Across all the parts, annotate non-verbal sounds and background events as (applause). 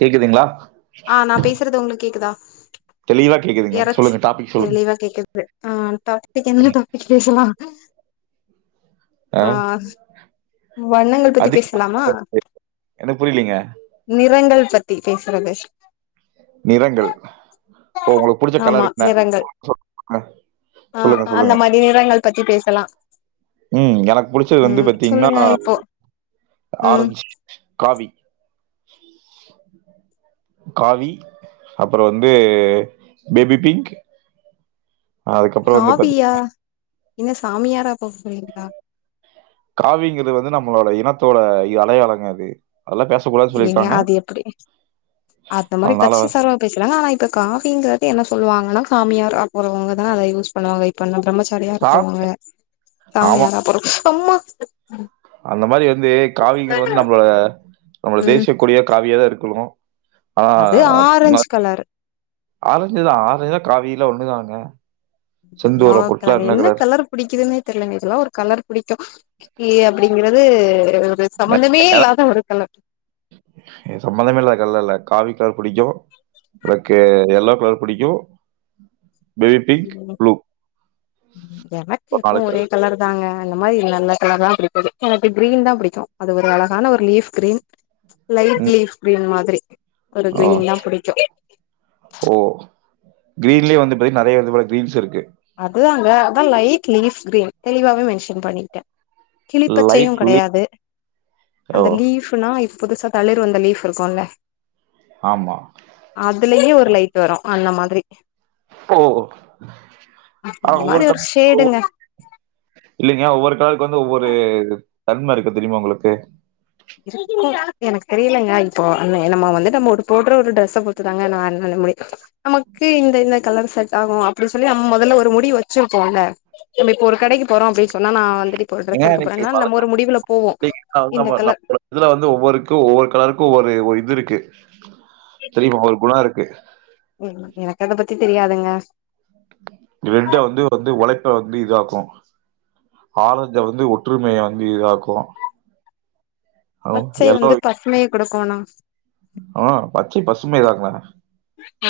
கேக்குதுங்களா ஆ நா பேசுறது உங்களுக்கு கேக்குதா தெளிவா கேக்குதுங்க எறச்சி சொல்லுங்க டாபிக் சொல்லுங்க தெளிவா கேக்குது ஆ டாபிக் என்ன டாபிக் பேசலா ஆ வண்ணங்கள் பத்தி அது பேசலாமா எனக்கு புரியலீங்க நிறங்கள் பத்தி பேசுறது நிறங்கள் ஓ உங்களுக்கு புடிச்ச ஆமா கலர் என்ன நிறங்கள் (inaudible) ஆ சொல்லுங்க அந்த சொல்லுங்க மாரி நிறங்கள் பத்தி பேசலா ம் எனக்கு புடிச்சது வந்து ம் பத்தி ங்கீன்னா சொல்லுங்க இப்போ ம் ஆரஞ்சு காவி காவி அப்பறோ வந்து பேபி பிங்க் அதுக்கப்பறோ வந்து பாத்தீங்க காவியா என்ன சாமியாரா போக போறீங்களா காவிங்கறது வந்து நம்மளோட இனத்தோட அடையாளங்க அது அதெல்லாம் பேசக்கூடாதுன்னு ஏங்க சொல்லியிருக்காங்க அது எப்படி அந்த மாரி அதனால கச்சி வந்து- சார்வா பேசலாங்க ஆனா இப்ப காவிங்க து என்ன சொல்லுவாங்கன்னா சாமியாரா போறவங்க தா அத யூஸ் பண்ணுவாங்க இப்ப பிரம்மசா சாரியா சா இருக்கிறவங்க ஆமா சாமியாரா போறவங் (unintelligible) அந்த மாரி வந்து காவிங்கறது வந்து நம்ம நம்ளோட ம் தேசியக்கொடியா காவியாதா இருக் (unintelligible) அது ஆரஞ்ச் கலர் ஆரஞ்சுதா ஆரஞ்சுதா காவிலா ஒண்ணுதாங்க என்னவோ கலர்ங்க என்ன கலர் புடிக்குதுன்னே தெரியலங்க இதெல்லா ஒரு கலர் பிடிக்கு எ அப்படிங்கறது ஒரு சம்பந்தமே இல்லாத ஒரு கல சம்பந்தமே இல்லாத கலர் இல்ல காவி கலர் புடிக்கு பிறக்கு எல்லோ கலர் புடிக்கு பேபிங்க் ப்ளூ உம் எனக்கு இப்ப ஒரே கலர் தாங்க அந்த மாதிரி நல்ல கலரா பிடிப்பது எனக்கு கிரீன் தா பிடிக்கும் அது ஒரு அழகான ஒரு லீஃப் க்ரீன் லைட் ம் லீஃப் கிரீன் மாதிரி ஒரு ஆ கிரீன் தா பிடிக்கும் கிரீன்லயே வந்து பாத்தி நறைய விதமான கிரீன்ஸ் இருக்கு அதாங்க அதா லைட் லீஃப் க்ரீன் தெளிவாவே மென்ஷன் பண்ணிட்டே கிளிப்பச்சையு லைட் லீ கெடையாது ஓ அந்த லீஃப்னா புதுசா தளிர் வந்த லீஃப் இருக்குல்ல ஆமா அதுலயே ஒரு லைட் வரும் அந்த மாதிரி ஓ ஆஹ் அந்த ஒவ்வொரு மாரி ஒரு ஷேடுங்க (inaudible) இல்லைங்க ஒவ்வொரு கலருக்கு வந்து ஒவ்வொரு தன்ம இருக்கு தெரியுமா உங்களுக்கு இருக்கு எனக்கு தெரியலைங்க இப்போ நம்ம வந்து நம்ம ஒரு போடுற ஒரு டிரெஸ்ஸ பொறுத்துதாங்க நா என்ன முடியு நமக்கு இந்த இந்த கலர் செட் ஆகும் அப்படி சொல்லி நம்ம மொதல்ல ஒரு முடிவு வச்சுருப்போ இல்ல நம்ம இப்ப ஒரு கடைக்கு போறோ அப்படின் சொன்னா நா வந்துட்டு இப்ப ஒரு ஏங்க டிரெஸ் எடுக்க எனக்கு போறேன்னா பல- நம்ம ஒரு முடிவுல போவோ இல்லைங்க, நான் வந்து இந்த நம்ம கலர் நம்ம இதுல வந்து ஒவ்வொருக்கு ஒவ்வொரு கலருக்கு ஒவ்வொரு ஒரு இது இருக்கு தெரியுமா ஒரு குண இருக் கு எனக்கு அத தெரியாதுங்க ரெட்ட வந்து (unintelligible) ஆரஞ்ச வந்து ஒற்றுமைய வந்து இதாக்கு பச்சை வந்து பசுமைய குடுக்கோணு ஆஹ் பச்சை பசுமை இததான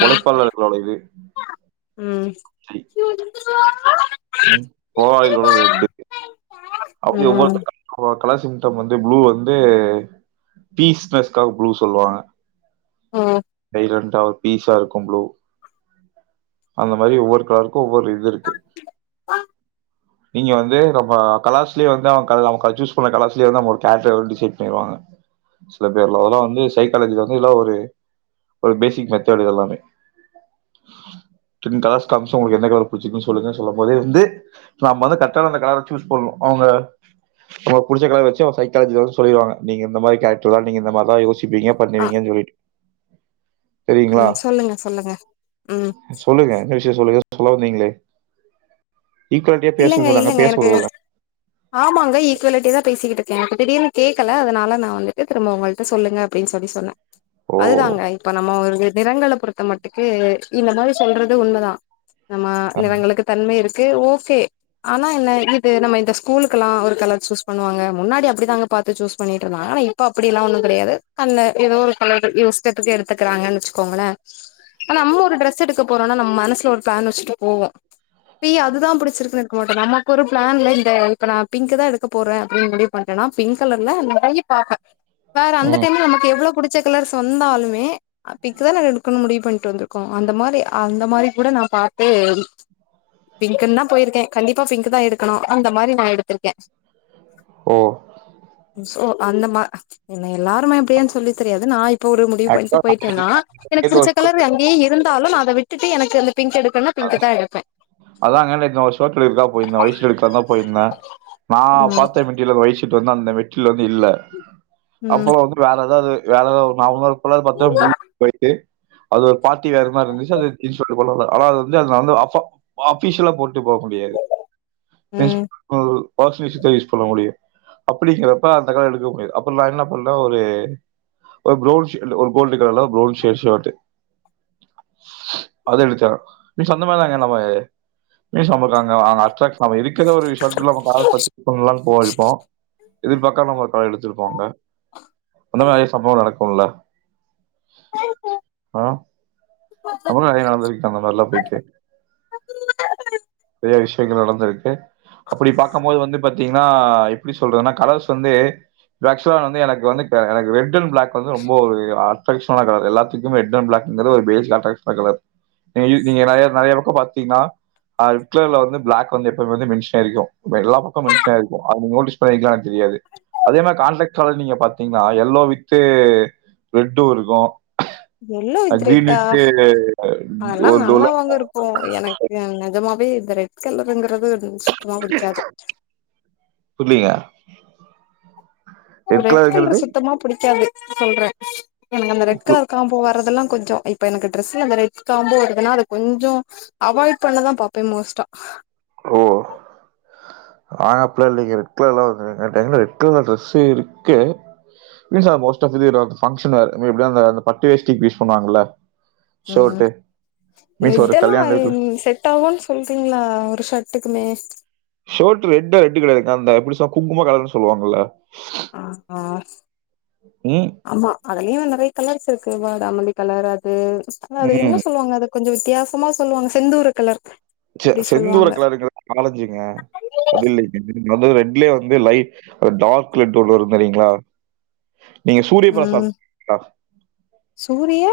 ஆ உழைப்பாளர்களோடது ம் க்ரீன் ம் (unintelligible) ரெட்டு அப்டி ம் ஒவ்வொருத்தர் கன்ட்ரோ (inaudible) கலர் சிம்டம் வந்து ப்ளூ வந்து பீஸ் னஸ்காக ப்ளூ சொல்லுவாங்க ஓ (unintelligible) டா பீஸா இருக்கும் ப்ளூ அந்த மாரி ஒவ்வொரு கலருக் கு ஒவ்வொரு இது இருக்கு நீங்க வந்து நம்ம கலாஸ்லயே வந்து அவ அவ சூஸ் பண்ண கலாஸ்லயே வந்து அவங்க ஒரு கேச வந்து டிசைட் பண்ணிருவாங்க சில பேர்ல அதெல்லா வந்து சைக்காலஜி ல வந்து இதல்ல ஒரு ஒரு பேசிக் மெத்தேடு இதெல்லாமே டென் கலர்ஸ் காமிச்சு உங்குளுக்கு எந்த கலர் புடிச்சுருதுக்கு னு சொல்லுங்க சொல்லும் போதே வந்து நம்ம வந்து கரக்டான அந்த கலர சூஸ் பண்ணனு அவங்க நமக்கு புடிச்ச கலர் வச்சே அவ சைக்காலஜில வந்து சொல்லிடுவாங்க நீங்க இந்த மாரி கேரக்டர் தா நீங்க இந்த மாரி தா யோசி ப்பீங்க ஆ பண்ணுவீங்கன் சொல்லிட்டு தெரியுங்களா ம் சொல்லுங்க சொல்லுங்க ம் சொல்லுங்க என்ன விஷயோ சொல்லு ங்க நீங்களே ஈக்குவாலிட்டியா பேசனுனு இல்லங்க சொன்னாங்க இல்லங்க பேச எனக்கு உடுவங்க ஆமாங்க ஈக்குவாலிட்டியா தா பேசிக்கிட்டு இருக்க இப்ப திடீர்னு கேக்கல அதனால நா வந்துட்டு திரும்ப உங்கள்ட்ட சொல்லுங்க அப்டின்னு சொல்லி சொன்ன ஓ அதுதாங்க இப்ப நம்ம ஒரு இது நிறங்கள பொறுத்த மட்டுக்கு இந்த மாரி சொல்றது உண்மதா நம்ம நிறங்களுக்கு தன்மை இருக் கே ஓஸ் செ ஆனா என்ன இப்போ நம்ம இந்த ஸ்கூலுக்குலா ஒரு கலர் சூஸ் பண்ணுவாங்க முன்னாடி அப்டிதாங்க பாத்து சூஸ் பண்ணிட்ருந்தாங்க இப்போ அப்டிலா ஒன்னு கெடையாது கண்ண எதோ ஒரு கலருக்கு இஸ்டதுக்கு எடுத்துக்குறாங்கன் வெச்சுக்கோங்களே நம்ம அம்மா கூட ட்ரெஸ் எடுக்க போறோனா நம் மனசுல ஒரு பிளான் வச்சுட்டு போவோ ஏ அதுதா புடிச் சிருக்கு எட்க்கமட்டே நமக்கு ஒரு பிளான்லா இல்ல இப்ப நா பிங்க்குதா எடுக்க போறே அப்டின் முடிவு பண்டனா பிங்க் கலர்ல நெறைய பாப்பே வேற அந்த ம் டைம்ல நமக்கு எவ்ளோ புடிக் ச்ச கலர்ஸ் வந்தாலுமே அ பிங்க் தான எடுக்கணுன் முடிவு பண்ட்டு வந்துருக்கோ அந்த மாரி அந்த மாரி கூட நா பாத்தே எடி பிங்க்குன்னா போயிருக்கே கண்டிப்பா பிங்க்கு தா எடுக்கணு அந்த மாரி நா எடுத்திருக்கே ஓ சோ அந்த மா என்ன எல்லாருமே அப்டியான் சொல்லி தெரியாது நாள் போறேன் முடிவு ஆக்சுவலா பண்ட்டு போயிட்டே நா எனக்கு நேத்து புடிச்ச ஒரு கலரு அங்கே இருந்தாலு நா ன்ன விட்டுட்டு எனக்கு வந்து பிங்க் எடுக்கனுனா பிங்க்கு தா எடுப்பே நா ஒரு ஷேர்ட் எடுக்றதுக்காக போயிருந்தே வயசுல எடுக்கலாந்தா போயிருந்தே நா ம் பாத்த மெட்டிரியலோட வய்சு ஷேட்டு வந்து அந்த மெட்ரில் லெவல்ல இல்ல அப்போ ம் வந்து வேற எதாவ்து வேலலா நார்மல் இப்பலா பாத்தா முழு போய்ட்டு அது ஒரு பார்டி வேற மார்ருந்துச்சு அதுல கிள் ஷேட்ட போட்லாமா ஆனா அது இல்ல அது நடந்து வாப்ப அஃபிஷியலா போட் டு போ முடியாது எந்ச் ம் ஒரு வாஷிங்மிசின்தா யூஸ் பண்ண முடியு அப்டிங்கிறப்ப அந்த கலர் எடுக்க முடியாது அப்ற நா என்ன பண்றே ஒரு அ ப்ரௌன் ஷே இல்ல ஒரு கோல்டு கலர்ல ப்ரௌன் ஷேட் ஷேட்டு அத எடுத்தே மிஸ் அந்த மாரிதாங்க எல்லாமேயு இருக் மீஸ் சாப்புட்றாங்க ஆனா ஷர்ச் அவ இருக்கிற ஒரு ரெசாட்ல நமக்கு ஆளு பாத்து தூக்கமில்லாம போகருக்கோ எதிர்பாக்காம நம்மளோட தலயெழுத்து இருக்குல்ல இன்னோ நெறைய சம்பவ நடக்குல்ல ஆ நம்மளு நெறையா நடந்திருக்க அந்த மார்ல்லா போயிட்டு பெரிய விஷ் எங்க நடந்திருக்கு அப்படி பார்க்கபோது வந்து பத்த தீங்னா எப்டி சொல்றதுனா கலர்ஸ் வந்து வாக்சுவ்லா வந்து எனக்கு வந்து இப்ப எனக்கு ரெட் அன் பிளாக் வந்து ரொம்ப ஒரு ஆ ட்ரெடிக்ஷனலான கலரு எல்லாத்துக்கும் ரெட் அன் பிளாக்குங்கறது ஒரு பேஜ் லேப்டாப் அங்க பாரு நீ நீங்கயெதாவ்து நெறைய பக்க பாத்தீங்னா ஆ கேவ்ல வந்து பிளாக் வந்து எப்பவுமே வந்து மென்ஷன் ஆயிருக்கு இந்த எல்லா பக்க மென்ஷன் ஆயிருக்கு அத நீ‌ நோட்டீஸ் பண்ணிருக்கியான் தெரியாது அதே மாரி கான்ட்டக்ட் கலர் நீங்க பாத்தீங்னா எல்லோ வித்து ரெட்டு இருக்கு வெள்ள இதர தாஃப் அதெல்லா ஒரு ஒரு நல்லாதாங்க இருப்போ எனக்கு நெஜமாவ் இந்த ரெட் கலர் உ சுத்தமா குடிக்காது புரியலீங்க ரெட் கலர் சுத்தமா புடிக்காது சொல்றேன் அந்த ரெட் கலர் காம்போ வரதெல்லாம் கொஞ்சம் இப்ப எனக்கு டிரெஸ்ல அந்த ரெட் காம்போ வருதுன்னா அது கொஞ்சம் அவாய்ட் பண்ணதான் பாப்பேன் மோஸ்ட்டா ஓ அ அப்படிலாம் இல்லங்க ரெட் கலர் என்ட ரெட் கலர் டிரஸ் இருக்கு மீன்ஸ்னா மோஸ்டா பங்க்ஷன் வேர் (unintelligible) பட்டு வேஷ்டி உம் ஒரு ரெட் கல்யாண வீட்ல எல்லாம் செட் ஆகன்னனு சொல்றீங்களா ஒரு ஷர்ட்டுக்குமே ஷர்ட் ரெட்டா ரெட் கெடையாது இருக்கான்ந்தான் எப்படி சா குங்கும கலர்னு சொல்லுவாங்களா ஆஹ் ஆஹ் ம். ஆமா அதலயும் அந்த ந கலர்ஸ் இருக்கு வடாமல்லி கலர் அது அ அது என்ன ம். சொல்லுவாங்க அதுக்கு கொஞ்சம் வித்தியாசமா சொல்லுவாங்க செந்தூரு கலர் அப்டி செந்தூர சொல்லுவாங்க கலருங்கது ஆரஞ்சிங்க அது இல்லைங்க அது ரெட்லயே வந்து லைட் டார்க் லெட் ஒன்ன இருந்துரியீங்களா நீங்க சூரிய பிரசாத் ம் சூரிய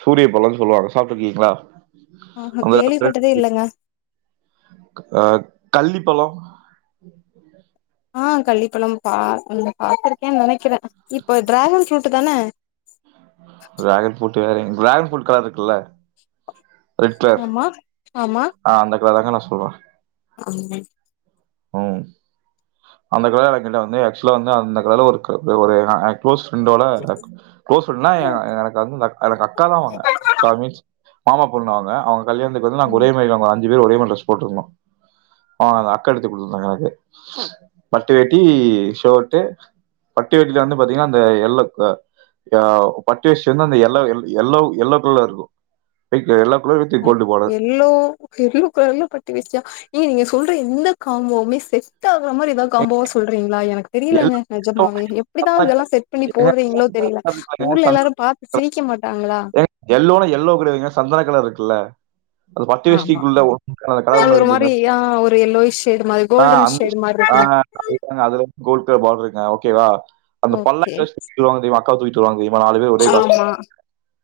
சூரியப்பலன்னு சொல்லுவாங்க சாப்டுருக்கீங்களா ஆஹஹ கேள்விப்பட்டதே இல்லங்க அஹ் கள்ளிப்பழம் அஹ் கள்ளிப்பழம் பா உந் பாத்துருக்கேன்னு நெனைக்கிறேன் இப்ப டிராகன் ஃபுரூட்டு தானே டிராகன் ஃப்ரூட் வேறங்க டிராகன் ஃபுரூட் கலர் இருக்குல்ல ஆமா ஆமா கலறாங்க நான் சொல்லுவேன் அண்ணன் உம் அந்த கலரை கிட்ட வந்து ஆக்சுவலா வந்து அந்த கலர்ல ஒரு கருப்புல ஒரு நான் க்ளோஸ் ஃப்ரெண்டோட க்ளோஸ் ஃப்ரெண்ட்னா எனக் எனக்கு வந்து அக் அது அக்கா தான் ஒன்னு அக்கா மீன்ஸ் மாமா பொண்ணு அவுங்க அவுங் கல்யாணத்துக்கு வந்து நாங்க ம் ஒரே மாரி வாங் இதே ஒரே மாரி டிரஸ் போட்டுருந்தோம் வாங்குனதா பட்டு எடுத்துக் கொடுத்திருந்தாங்க எனக்கு பட்டு வேட்டி ஷர்ட்டு பட்டு வேட்டியில வந்து பாத்தீங்கன்னா அந்த யெல்லக் அஹ் பட்டு வேஷ்டியில வந்து அந்த எல்லோ எல்லோ எல்லோக் கலர் இருக்கும் போயிட்டு அஹ் எல்லோ எல்லோக் கலர்ல பட்டு வேஷ்டியா ஏங்க நீங்க சொல்ற எந்த காம்போமே செட் ஆ ஆகுற மாரி ஏதாவது காம்போவா சொல்றீங்களா எனக்கு தெரியலைங்க நெஜமாவே எப்டிதா இதெல்லா செட் பண்ணி போட்றீங்களோ தெரில ஊர்ல எல்லாரு பாத்து சிரிக்க மாட்டாங்களா எல்லோனா எல்லோ கெடையாதுங்க சந்தன கலர்ருக்குல்ல ஆமா அது ஒண்ணு ஒரு இருக்கு மாரி தெரியுங்களா? ஆ ஒரு எல்லோயிஷ் ஷேடு மாரி ஆ கோல்டன் அந்த ஷேடு ஷே மாரி ஆ இருக்குங்க ஆ அது கோல்டு ல்டன் பாட்ருங்க ஓகேவா அந்த ஓகே பல்லக்குல வச்சி தூக்கிட்டு வரவாங்க தெரியுமா அக்காவ தூக்கிட் வருவாங்க (unintelligible) நாங்க நாலு பேரும் ஒரே ஆமா காஸ்ட்டியூம்ல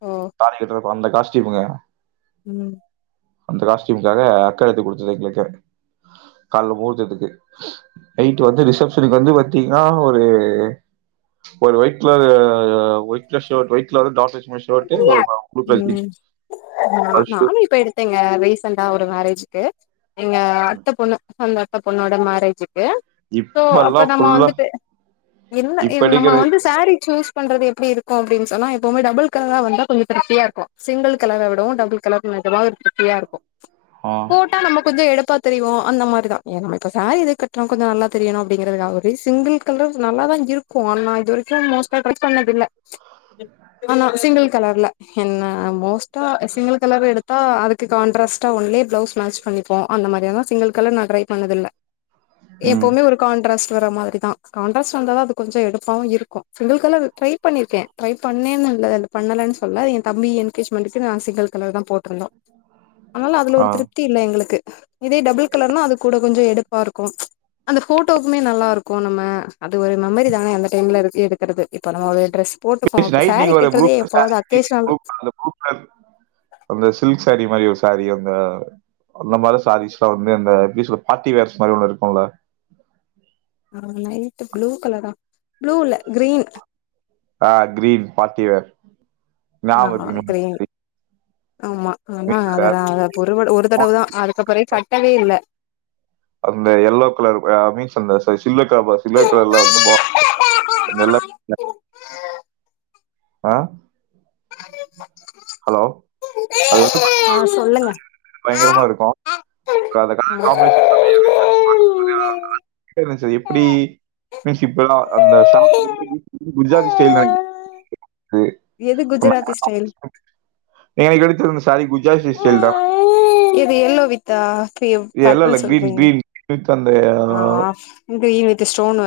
ஓ தாலிய கட்டுறப் அந்த காஸ்டியூமுங்க ம் அந்த காஸ்ட்டியூம்காக அக்கா எடுத்து குடுத்தது எங்களுக்கு கால் ல முகூர்த்தத்துக்கு நைட்டு வந்து ரிசப்ஷனுக்கு வந்து பாத்தீங்னா ஒரு ஒரு ஒயிட் கலர்ரு ஆ ஒயிட் கலர் ஷர்ட் ஒயிட்ல டார்ட் வச்சி ம் நா அது ஷூ. நானு இப்ப எடுத்தேங்க வேஸ் சண்டா ஒரு மேரேஜூக்கு எங்க அத்த பொண்ணு சொந்த அத்த பொண்ணோட மேரேஜ் க்கு சோ அப்ப இப்பல்லாம் நம்ம ஃபுல்லா வந்துட்டு என்ன இப்ப என் நம்ம எடுக்கிற வந்து சேரீ சூஸ் பண்றது எப்டி இருக்கு அப்டின் சொன்னா எப்பமே டபுள் கலரா வந்தா கொஞ்ச திருப்தியாருக்கு சிங்கள் கலர விடவு டபுள் கலர்க்கு மேட்ச்சா (unintelligible) திருப்தியா இருக்கும் ஆ. போட்டா நம்ம கொஞ்சோ எடுப்பாத் தெரிவோ அந்த மாரிதா ஏன் நம்ம இப்ப சேரீ எதுக்கு கட்றோ கொஞ்சோ நல்லா தெரியணு அப்டிங்றதுக்காகவே சிங்குள் கலர்ஸ் நல்லா தா இருக்கு ஆனா இது வரைக்கு மோஸ்டா (unintelligible) பண்ணதில்ல ஆனா சிங்கிள் கலர்ல என்ன மோஸ்ட் ட்டா சிங்குல் கலர் எடுத் ஆ அதுக்கு கான்டாராஸ்டா ஒன்லே பிளஸ் மேட்ச் பண்ணிப்போ அந்த மாரியே தா சிங்குல்கலர் நா ட்ரை பண்ணது இல்ல ம். எப்பவுமே ஒரு கான்ட்ராஸ்ட் வர மாதிரிதா கான்ட்ராஸ்ட் வந்தா அது கொஞ்சோ எடுப்பாவு இருக்கு சிங்கிள் கலர் ட்ரை பண்ணிருக்கே ட்ரைப் பண்ணேன் ல அது பண்ணலனு சொல்ல என் தம்பி என்கேஜ்மென்ட்க்கு நா சிங்கள் கலர் தா போட்ருந்தோ ஆனாலு அதுல ஆ. ஒரு திருப்தி இல்ல எங்ளுக்கு இதே டபுள் கலர்னா அது கூட கொஞ்சோ எடுப் பாருக்கு அந்த ஃபோட்டோவுக்குமே நல்லாருக்கு நம்ம அது ஒரு மெமரி தானே எந்த டைம்ல இரு எடுக்கறது இப்ப நம்ம ட்ரெஸ் போட்டுப்போ அப்ப நைட் சாரீ நீங்க ப்ளூ கட்டுறதே கலர் எப்பாவது (unintelligible) அக்கேஷனல் ப்ளூ கலர் அந்த ப்ளூ கலர் அந்த சில்க் சாரி மாரி ஒரு சாரி அந்த அந்த மாரி சாரீஸ்லா வந்து அந்த எப்டி சொல் பார்ட்டி வேர்ஸ் மாரி ஒண்ணு இருக்கும்ல ஆ லைட் ப்ளூ கலரா ப்ளூ இல்ல க்ரீன் ஆ க்ரீன் பார்ட்டி வேர் ஞாபகம் ஆஹ் இருக்குங்களா க்ரீன் ஆமா ஆனா மீன்ஸ் அதெல்லாம் ஒரு ஒரு தடவு தான் அதுக்கப்புற சட்டவே இல்ல அந்த எல்லோ கலர் மீன்ஸ் அந்த சில்வர் கலர் பா ஆ, சில்வர் கலர்ல வந்து ஆஹ் ஹலோ அது வந்து ஆஹ் சொல்லுங்க பயங்கரமா இருக்கும் அந்த கலர் காம்பினேஷன் ஆ நச்சது எப்படி மீன்ஸ் இப்பல்லாம் அந்த (inaudible) குஜராத்தி ஸ்டைல (unintelligible) எது குஜராத்தி ஸ்டைல் இப்ப இந்த சாரி குஜராத்தி ஸ்டைல்தான இது எல்லோ வித்தா பி- இது எல்லோ இல்ல பர்பிள் கிரீன் சொல்றீங்க கிரீன் வித் சந்தைய (unintelligible) இந்த ஸ்டோணு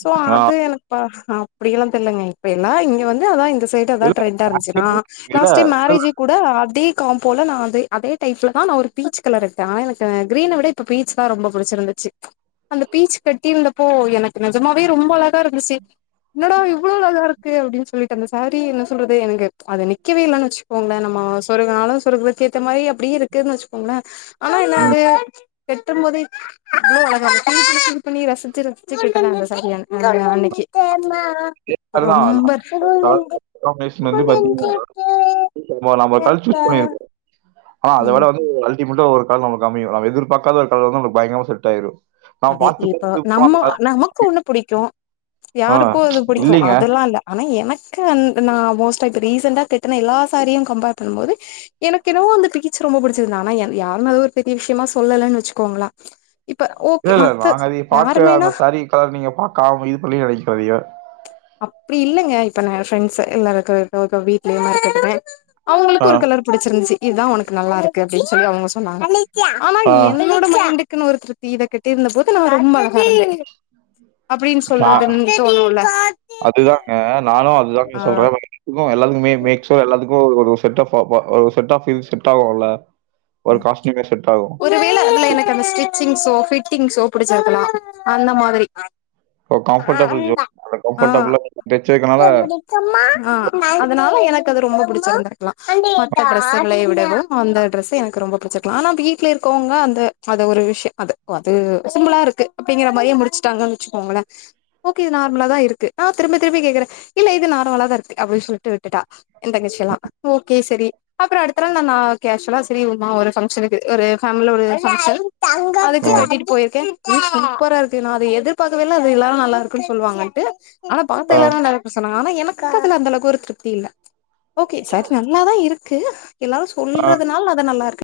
சோ அது எனக்குப்பஹ இப்படிெல்லாம் தெரியிலங்க இப்ப எல்லாம் இங்க வந்து அதான் இந்த சைட் அதா ட்ரெண்டா இருந்துச்சுா நா இல்ல. இல்ல. லாஸ்ட் டை மேரேஜ் கூட அதே காம்போல நான் அ அதே டைப்ல தான் நான் ஒரு பீச் கலர் எடுத்தேன்னா ஆனா எனக்கு கிரீனை விட இப்ப பீச் தான் ரொம்ப பிடிச்சிருந்து சச்சு அந்த பீச் கட்டிருந்தப்போ எனக்கு நெஜமாவே ரொம்ப அழகா இருந்துச்சு எந்நடா இவ்ளும் அ இருக்கு அப்டின்னு சொல்லிட்டு அந்த சாரி என்ன சொல்றது எனக்கு அது நிக்கவே இல்லைன்னு வச்சுக்கோங்களன் நம்ம சொருகுனாலும் சொருகுறக்க ஏத்த மாரி அப்படியே இருக்குன்னு வச்சுக்கோங்களேன் ஆனா என்ன ம். அது வெட்டுபோதே து பண்ணி ரசிச்சு ரசிச்சு (inaudible) சரியான அன்னைக்கு இப்ப அதுதான். ரொம்ப கலர் காம்பினேஷன் வந்து பார்த்தீங்கன்னா, ஆ அத ம் விட வந்து மட்டும் ஒரு நம்ம அமயு (unintelligible) பயங்கரமா செட் ஆயிரும் நாம அதே பார்த்து இப்ப பார்த்து நம்ம போலாம் அந்த நமக்கு ஒண்ணு புடிக்கும் ஆ யாருக்கும் அது புடிக்கும் இல்லைங்க. அதெல்லாம் இல்ல ஆனா எனக்கு நான் மோஸ்டா இப்ப ரீசண்டா கட்டின எல்லா சாரியும் கம்பேர் பண்ணும்போது எனக்கு என்னவோ அந்த பீச் ரொம்ப பிடிச்சிருந்த ஆனா யாருும் அத ஒரு பெரிய விஷயமா சொல்லலைன்னு வச்சுக்கோங்கள இப்ப இல்லலை ஓகே இல்ல மத்த நாங்க அதைய பாக்க யாருமேனா அந்த சாரீ கலர் நீங்க பாக்காம இது பண்ணி நினைக்க அதைய அப்படி இல்லைங்க இப்ப நான் ஃரெண்ட்ஸ் எல்லா இருக்க வீட்லயேமா இருக்கறேன் ஆ, அவங்களுக்கு ஒரு கலர் புடிச்சிருந்துச்சி இதுதா உனக்கு நல்லா இருக்கு அப்டின்னு சொல்லி அவங்க சொன்னாங்க ஆனா ஆ. என்னோட மைண்ட்டுக் க்னு ஒரு திருப்தி இத கட்டி இருந்தபோது நா ரொம்ப அழகா இருந்தே அப்டின்னு நான் சொல்றதுனு தோணுல்ல அதுதாங்க நானு அதுதாங்க சொல்றே (unintelligible) க்கு எல்லா மே மேக்ஸிமம் எல்லாத்துக்கு ஒரு செட் ஆப் ஆ செட் ஆப் செட் ஆகும்ல ஒரு காஸ்ட்யூமே செட் ஆகும். ஒருவேள அதுல எனக்கு அந்த ஸ்டிச்சிங் சோ ஃபிட் ஃபிட்டிங்சோ பிடிச்சிருக்கலாம் அந்த மாதிரி ஓ கம்ஃபர்டபிள் ஜோ ஆ கம்ஃபர்டபுள் லா இருந்துட்டு ஆ அதனால எ எனக்கு அது ரொம்ப புடிச்சிருந்த லா மத்த ட்ரெஸ்சுகளை விடவும் அந்த ட்ரெஸ் எனக்கு ரொம்ப புடிச்சிருக்கலா ஆனா வீட்டுல இருக்கவங்க அந்த ஒரு விஷயம் அத அது சிம்பிளா இருக்கு அப்டிங்கற மாரியே முடிச்சிட்டாங்கனு வச்சுக்கோங்கள ஓகே அது நார்மலா தா இருக்கு நா திரும்பி திரும்பி கேக்குறே இல்ல இது நார்மலா தா இருக்கு அப்டின்னு சொல்லிட்டு விட்டுட்டா என் தங்கச்சில்லா ஒகே சரி அப்பறம் அடுத்த நாள் நா நா கேஷ்வல்லா சேரி சும்மா ஒரு ஃபங்ஷன்க்கு ஒரு பேமிலில ஒரு ஃபங்ஷன் ஆ அதுக்கு கட்டிட்டு போயிருக்கே ஏய் சூப்பரா இருக்கு நா அத எதிர்பாக்கவே இல்ல அது எல்லாரும் நல்லா இருக்குன்னு சொல்லுவாங்கன்ட்டு ஆனா பாத்த ஆ எல்லாரு நல் சொன்னாங்க ஆனா எனக்கு அதுல அந்த அளவுக்கு ஒரு திருப்தி இல்ல ஓகே சர் நல்லாதா இருக் கு எல்லாரும் ஆ சொல்றதுனால அது நல்லா இருக்கு